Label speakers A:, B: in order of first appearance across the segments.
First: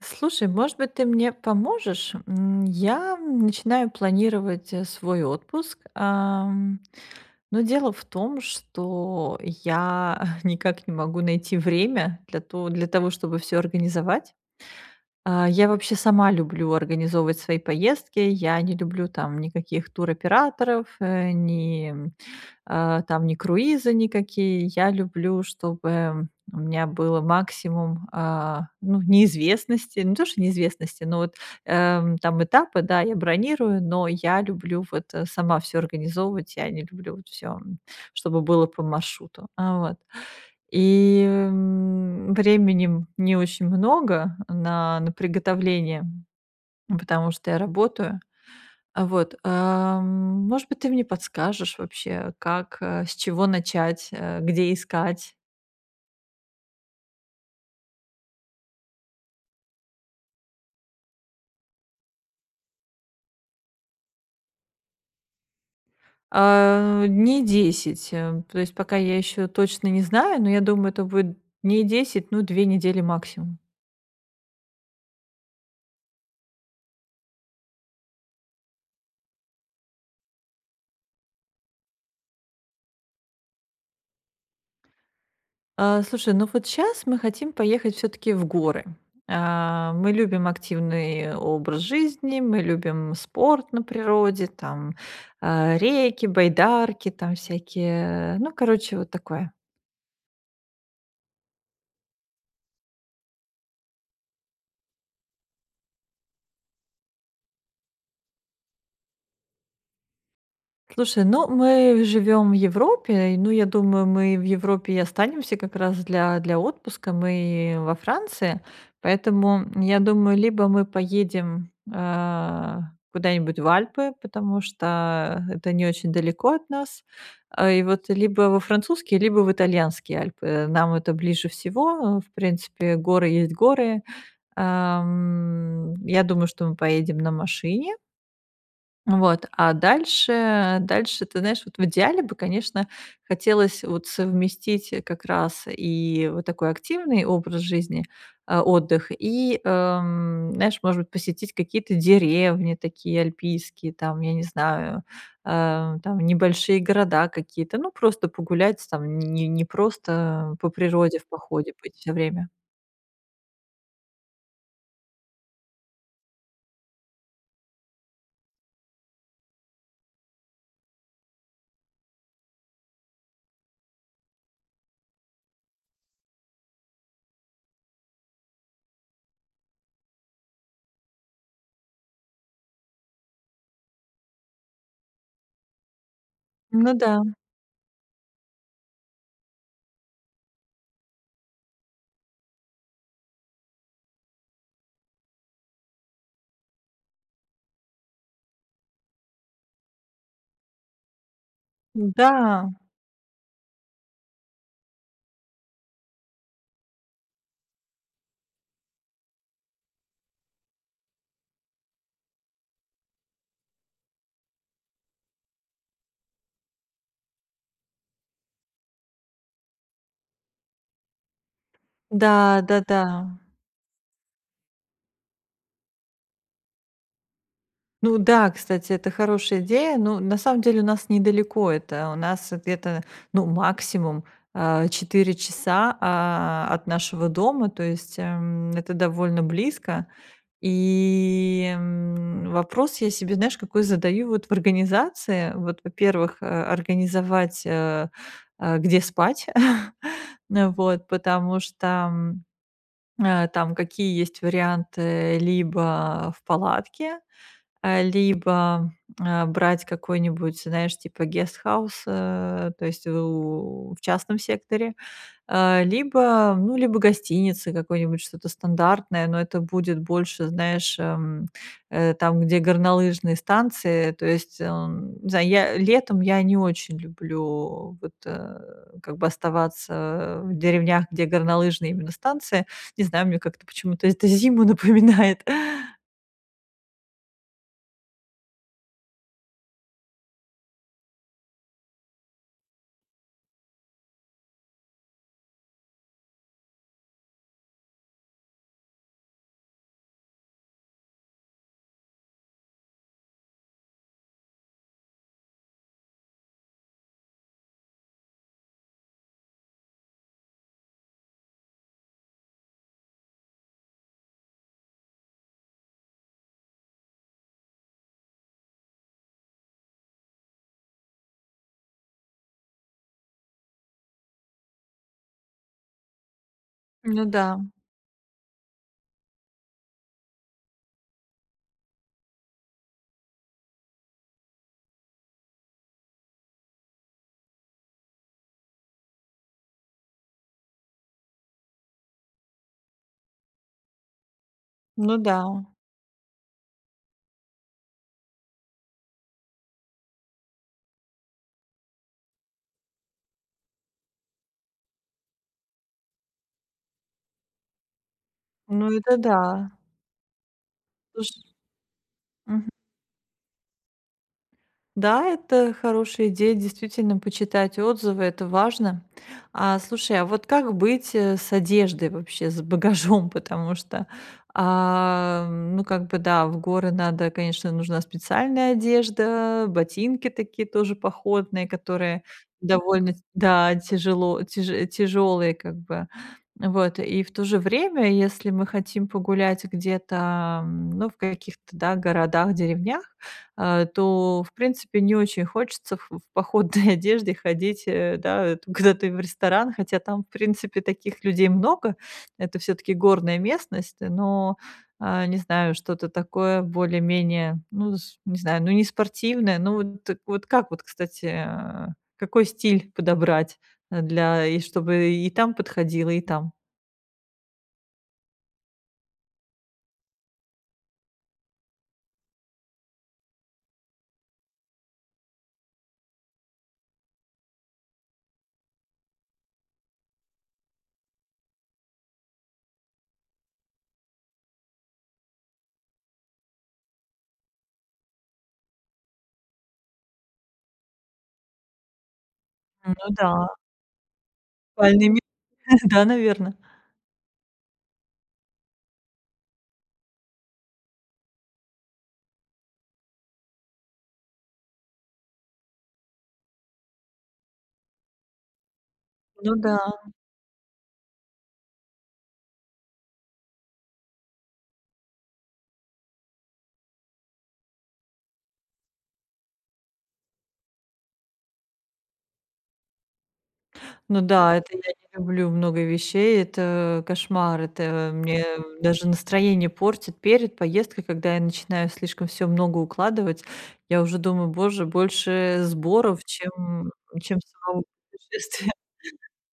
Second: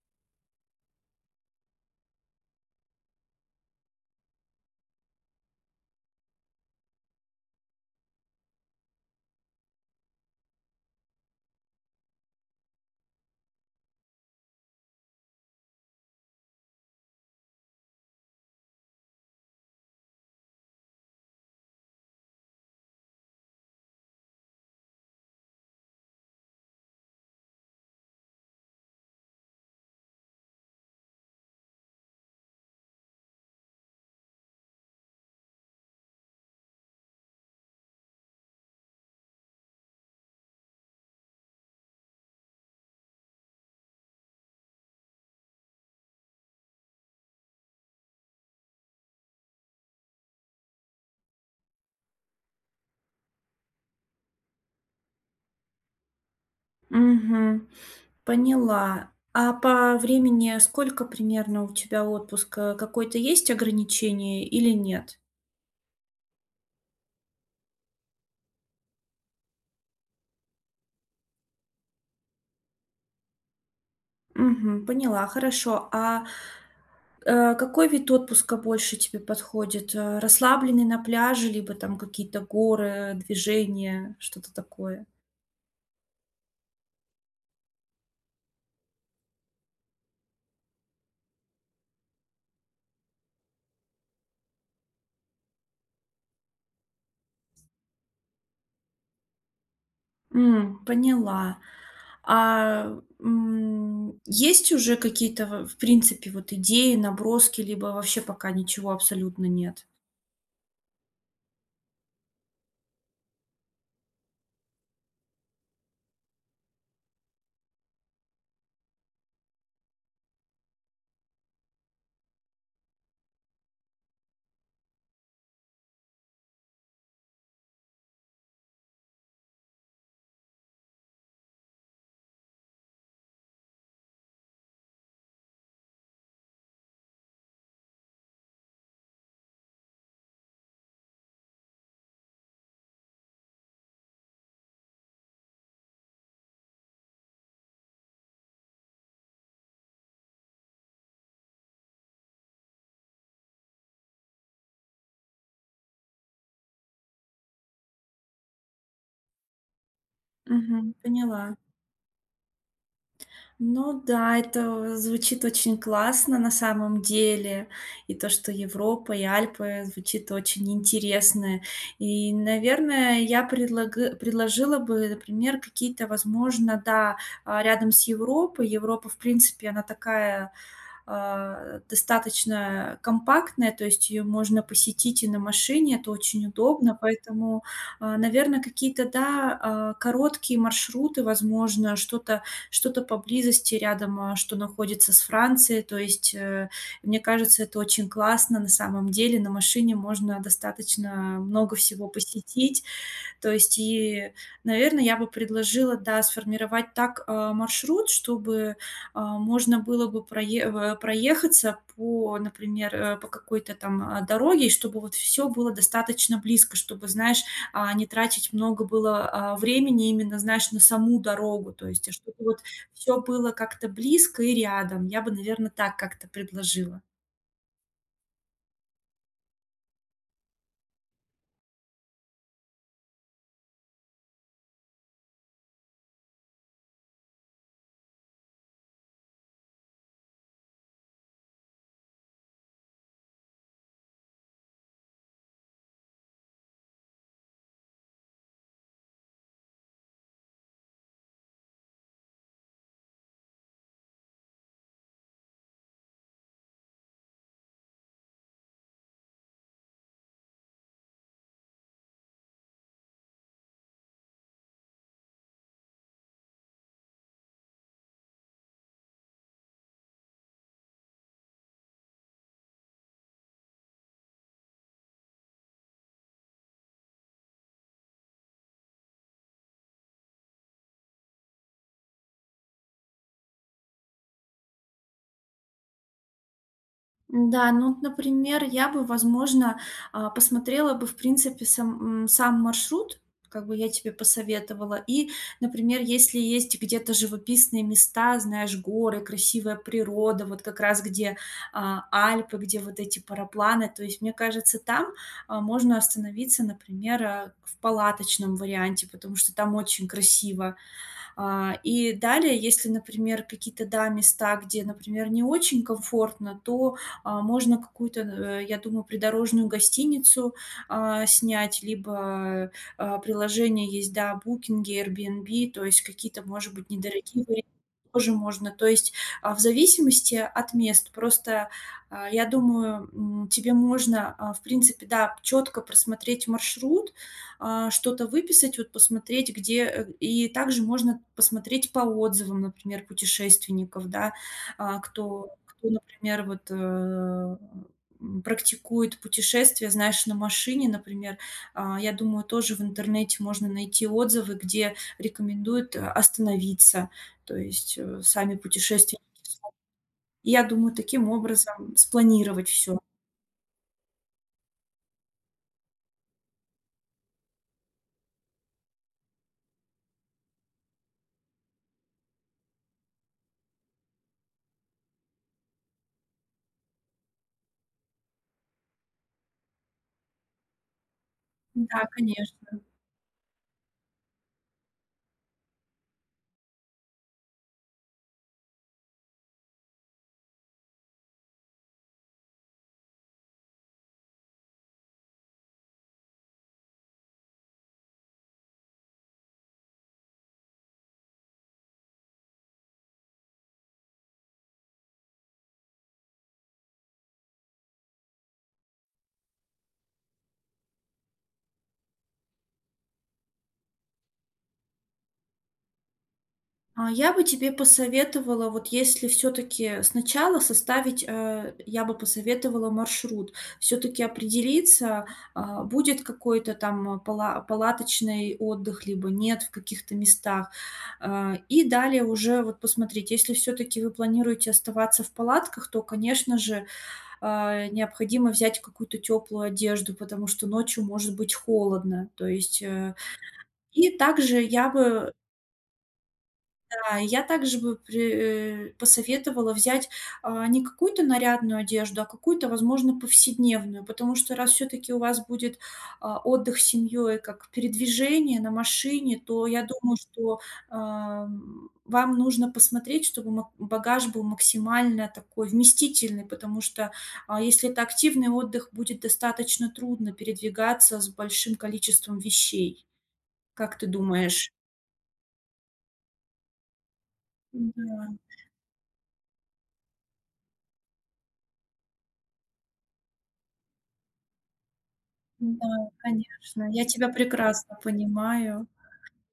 A: Слушай, может быть, ты мне поможешь? Я начинаю планировать свой отпуск. Но дело в том, что я никак не могу найти время для того, чтобы все организовать. Я вообще сама люблю организовывать свои поездки. Я не люблю там никаких туроператоров, э, ни, м, а, там ни круизы никакие. Я люблю, чтобы у меня было максимум, ну, неизвестности. Не то, что неизвестности, но вот, там этапы, да, я бронирую, но я люблю вот, сама все организовывать. Я не люблю вот все, чтобы было по маршруту. Вот. Временем не очень много на приготовление, потому что я работаю. А, вот, ам, Может быть, ты мне подскажешь вообще, как, с чего начать, где искать?
B: Мгм. Поняла. А по времени сколько примерно у тебя отпуск? Какое-то есть ограничение или нет?
A: Дней 10, то есть пока я еще точно не знаю, но я думаю, это будет дней 10, ну, 2 недели максимум.
B: Мгм. Поняла, хорошо. А какой вид отпуска больше тебе подходит? Расслабленный на пляже, либо там какие-то горы, движения, что-то такое?
A: Слушай, ну вот сейчас мы хотим поехать все-таки в горы. Мы любим активный образ жизни, мы любим спорт на природе, там реки, байдарки, там всякие, ну, короче, вот такое.
B: Поняла. А есть уже какие-то, в принципе, вот идеи, наброски, либо вообще пока ничего абсолютно нет?
A: Слушай, ну мы живем в Европе, и, ну я думаю, мы в Европе и останемся как раз для отпуска, мы во Франции, поэтому я думаю, либо мы поедем куда-нибудь в Альпы, потому что это не очень далеко от нас. И вот либо во французские, либо в итальянские Альпы, нам это ближе всего, в принципе, горы есть горы. Я думаю, что мы поедем на машине, вот, а дальше, ты знаешь, вот в идеале бы, конечно, хотелось вот совместить как раз и вот такой активный образ жизни, отдых, и, знаешь, может быть, посетить какие-то деревни такие альпийские, там, я не знаю, там небольшие города какие-то, ну, просто погулять там, не просто по
B: Мгм.
A: природе в
B: Поняла.
A: походе быть всё время.
B: Ну да, это звучит очень классно на самом деле. И то, что Европа и Альпы звучит очень интересно. И, наверное, предложила бы, например, какие-то, возможно, да, рядом с Европой. Европа, в принципе, она такая достаточно компактная, то есть ее можно посетить и на машине, это очень
A: Ну
B: удобно,
A: да,
B: поэтому, наверное, какие-то, да, короткие маршруты, возможно, что-то поблизости рядом, а что находится с Францией, то есть, мне кажется, это очень классно на самом деле. На машине можно достаточно много всего
A: да,
B: посетить, то есть и, наверное, я бы предложила, да, сформировать так, маршрут, чтобы, а, можно было бы проехаться по, например, по какой-то там, дороге, и чтобы вот все было достаточно близко, чтобы, знаешь, не тратить много было, времени именно, знаешь, на саму дорогу. То есть, а чтобы вот
A: да-да-да.
B: все было как-то близко и рядом. Я бы, наверное, так как-то предложила.
A: Ну да, кстати, это хорошая идея. Ну, на самом деле у нас недалеко это. У нас где-то, ну, максимум 4 часа от нашего дома, то есть это довольно близко. Вопрос я себе, знаешь, какой задаю вот в организации. Вот, во-первых, организовать, где спать. Ну вот, потому что там какие есть варианты: либо в палатке, либо, брать какой-нибудь, знаешь, типа гестхаус, то есть у в частном секторе, либо, ну, либо гостиницы какой-нибудь, что-то стандартное, но это будет больше, знаешь, там, где горнолыжные станции. То есть, не знаю, я летом я не очень люблю вот, как бы оставаться в деревнях, где горнолыжные именно станции. Не знаю, мне как-то почему-то это зиму напоминает.
B: Да, ну, вот, например, я бы, возможно, посмотрела бы, в принципе, сам, сам маршрут, как бы я тебе посоветовала. И, например, если есть где-то живописные места, знаешь, горы, красивая природа, вот как раз где Альпы, где вот эти парапланы, то есть, мне кажется, там можно остановиться, например, в палаточном варианте, потому что там очень красиво. А и далее, если, например, какие-то, да, места, где, например, не очень комфортно, то, можно какую-то, я думаю, придорожную гостиницу, снять, либо, приложения есть, да, Booking, "Airbnb", то есть какие-то, может быть,
A: Ну да,
B: недорогие варианты тоже можно. То есть, в зависимости от мест. Просто, я думаю, тебе можно, в принципе, да, четко просмотреть маршрут, что-то выписать, вот посмотреть, где и также можно посмотреть по отзывам, например, путешественников, да,
A: ну да.
B: кто, например, практикует путешествия, знаешь, на машине, например, я думаю, тоже в интернете можно найти отзывы, где рекомендуют остановиться, то есть сами
A: Ну это
B: путешественники.
A: да.
B: И я думаю,
A: Слуш
B: таким образом
A: Мгм.
B: спланировать все.
A: Да, это хорошая идея, действительно, почитать отзывы, это важно. Слушай, а вот как быть с одеждой вообще, с багажом? Потому что, ну, как бы, да, в горы надо, конечно, нужна специальная одежда, ботинки такие тоже походные,
B: Да,
A: которые
B: конечно.
A: довольно, да, тяжелые, как бы. Вот, и в то же время, если мы хотим погулять где-то, ну, в каких-то, да, городах, деревнях, то, в принципе, не очень хочется в походной одежде ходить, да, т куда ты в ресторан, хотя там, в принципе, таких людей много. Это все таки горная местность, но, не знаю, что-то такое более-менее, ну, с не знаю, ну, не спортивное. Ну, вот так вот как вот, кстати, какой стиль подобрать, для и чтобы и там подходило, и там?
B: А, я бы тебе посоветовала, вот если все таки сначала составить, я бы посоветовала маршрут. Все таки определиться, будет какой-то там палаточный отдых, либо нет в каких-то местах. А и далее уже вот посмотреть. Если все таки вы планируете оставаться в палатках, то, конечно же, необходимо взять какую-то теплую одежду, потому что ночью может быть холодно. То есть,
A: Ну да,
B: и также я
A: спальный ме
B: бы,
A: да, наверное.
B: а, я также бы при э, посоветовала взять, не какую-то нарядную одежду, а какую-то, возможно, повседневную, потому что раз все таки у вас будет, отдых с семьей как передвижение на машине,
A: Ну
B: то
A: да.
B: я думаю, что, вам нужно посмотреть, чтобы мак багаж был максимально такой вместительный, потому что, если это активный отдых, будет достаточно трудно передвигаться с большим количеством вещей. Как ты
A: Ну да, это
B: думаешь?
A: я не люблю много вещей, это кошмар, это
B: Да.
A: мне даже настроение портит перед поездкой, когда я начинаю слишком все много укладывать. Я уже думаю: "Боже, больше
B: Да,
A: сборов, чем
B: конечно, я тебя
A: самого
B: прекрасно
A: путешествия".
B: понимаю,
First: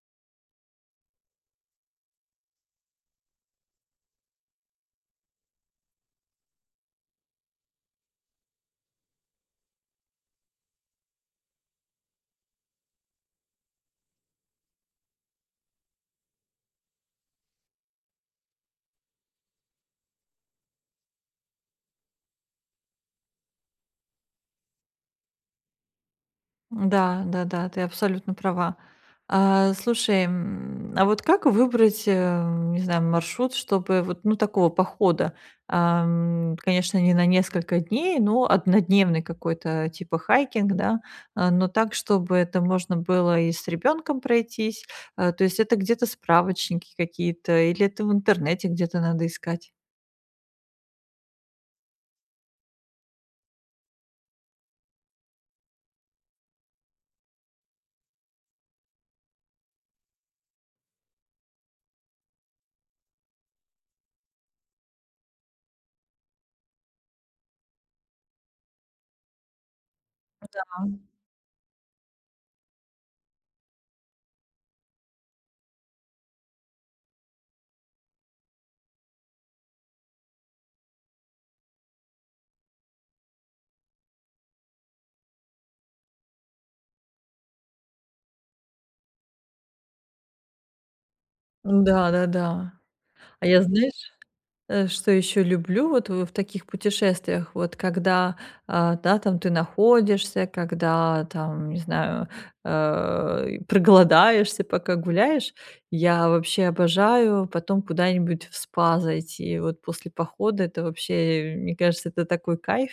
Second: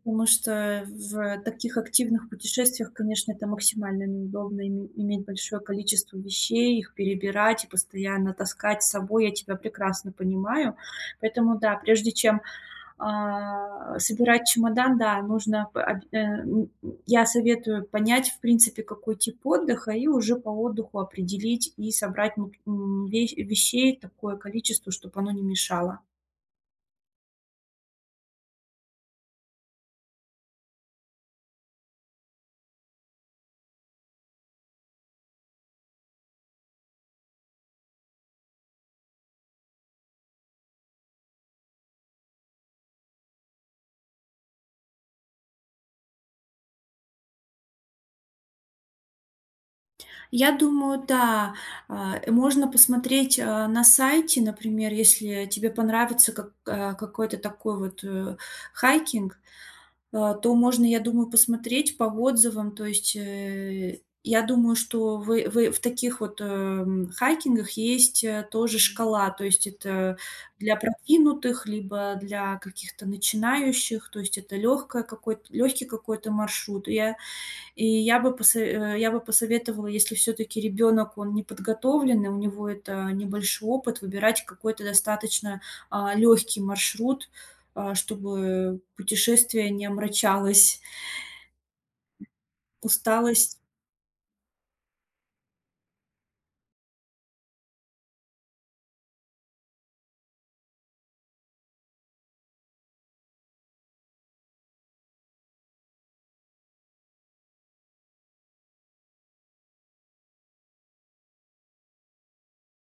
B: потому что в таких активных путешествиях, конечно, это максимально неудобно иметь большое количество вещей, их перебирать и постоянно таскать с собой. Я тебя прекрасно понимаю. Поэтому да, прежде чем, собирать чемодан, да, нужно п об э, м, я советую понять, в принципе, какой тип отдыха, и уже по отдыху определить и собрать мак м, ве вещей такое количество, чтобы оно не мешало.
A: Да, да-да, ты абсолютно права. Слушай, а вот как выбрать, не знаю, маршрут, чтобы вот, ну, такого похода? Конечно, не на несколько дней, но однодневный какой-то типа хайкинг, да, но так, чтобы это можно было и с ребенком пройтись. То есть это где-то справочники какие-то или это в интернете где-то надо искать?
B: Я думаю, да. Можно посмотреть, на сайте, например, если тебе понравится какой-то такой вот, хайкинг, то можно, я думаю, посмотреть по отзывам. То есть, я думаю, что вы в таких вот, хайкингах есть, тоже шкала. То есть это для
A: А.
B: продвинутых либо для каких-то начинающих. То есть это лёгкое какой-то лёгкий какой-то маршрут. Я бы я бы посоветовала, если все таки ребенок он не подготовленный, у него это небольшой опыт, выбирать какой-то достаточно легкий маршрут, чтобы путешествие не омрачалось.
A: Да, да-да-да. А
B: Усталость.
A: я, знаешь Что еще люблю вот в таких путешествиях, вот когда, да, там ты находишься, когда там, не знаю, проголодаешься, пока гуляешь. Я вообще обожаю потом куда-нибудь в спа зайти. Вот после похода это вообще, мне кажется, это такой кайф.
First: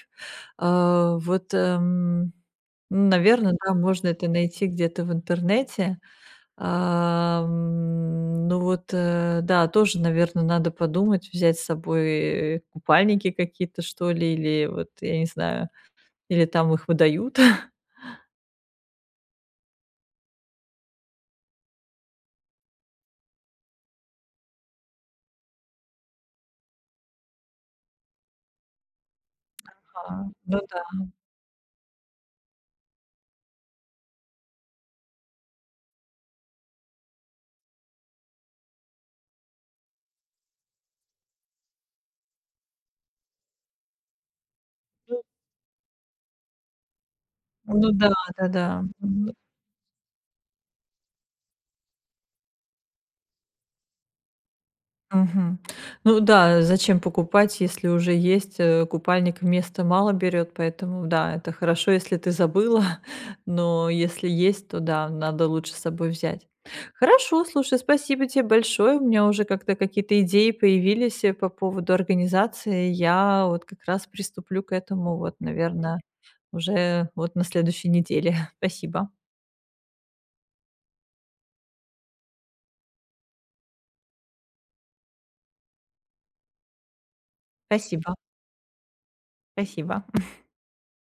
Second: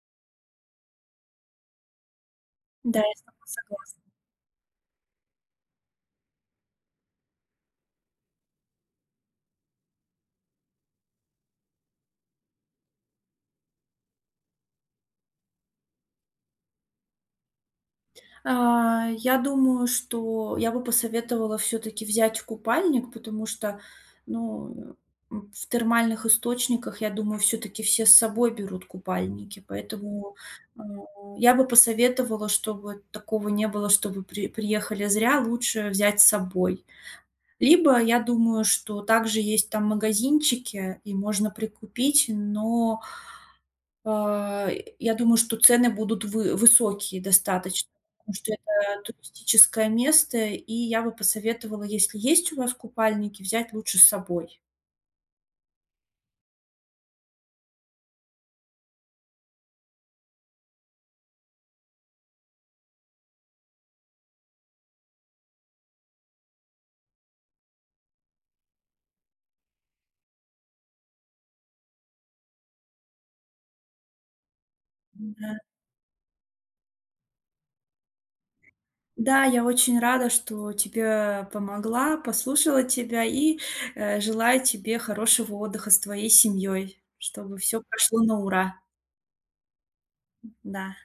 A: А, вот, эм,
B: Да,
A: ну,
B: я с тобой
A: наверное, да,
B: согла
A: можно это найти где-то в интернете. Ну вот, да, тоже, наверное, надо подумать, взять с собой, купальники какие-то, что ли, или вот, я не знаю, или там их выдают.
B: А, я думаю, что я бы посоветовала все таки взять купальник, потому что, ну, в термальных источниках, я думаю, все таки все с собой берут купальники.
A: А,
B: Поэтому,
A: ну да,
B: а, я бы посоветовала, чтобы такого не было, чтобы приехали зря, лучше взять с собой. Либо, я думаю, что также есть там магазинчики и можно прикупить, но а, я
A: ну
B: думаю, что цены будут вы высокие достаточно,
A: ну да,
B: потому что
A: да-да.
B: это
A: Мгм.
B: туристическое место, и я бы посоветовала, если есть у вас купальники, взять лучше с собой.
A: Мгм. Ну да, зачем покупать, если уже есть, купальник, места мало берет, поэтому да, это хорошо, если ты забыла, но если есть, то да, надо лучше с собой взять. Хорошо, слушай, спасибо тебе большое. У меня уже как-то какие-то идеи появились, по поводу организации. Я вот как раз приступлю к этому вот,
B: Да.
A: наверное, уже вот на следующей неделе. Спасибо.
B: Да, я очень рада, что тебе помогла, послушала тебя и, желаю тебе хорошего отдыха с твоей семьей, чтобы все
A: Спасибо.
B: прошло на ура.
A: Спасибо.
B: Да.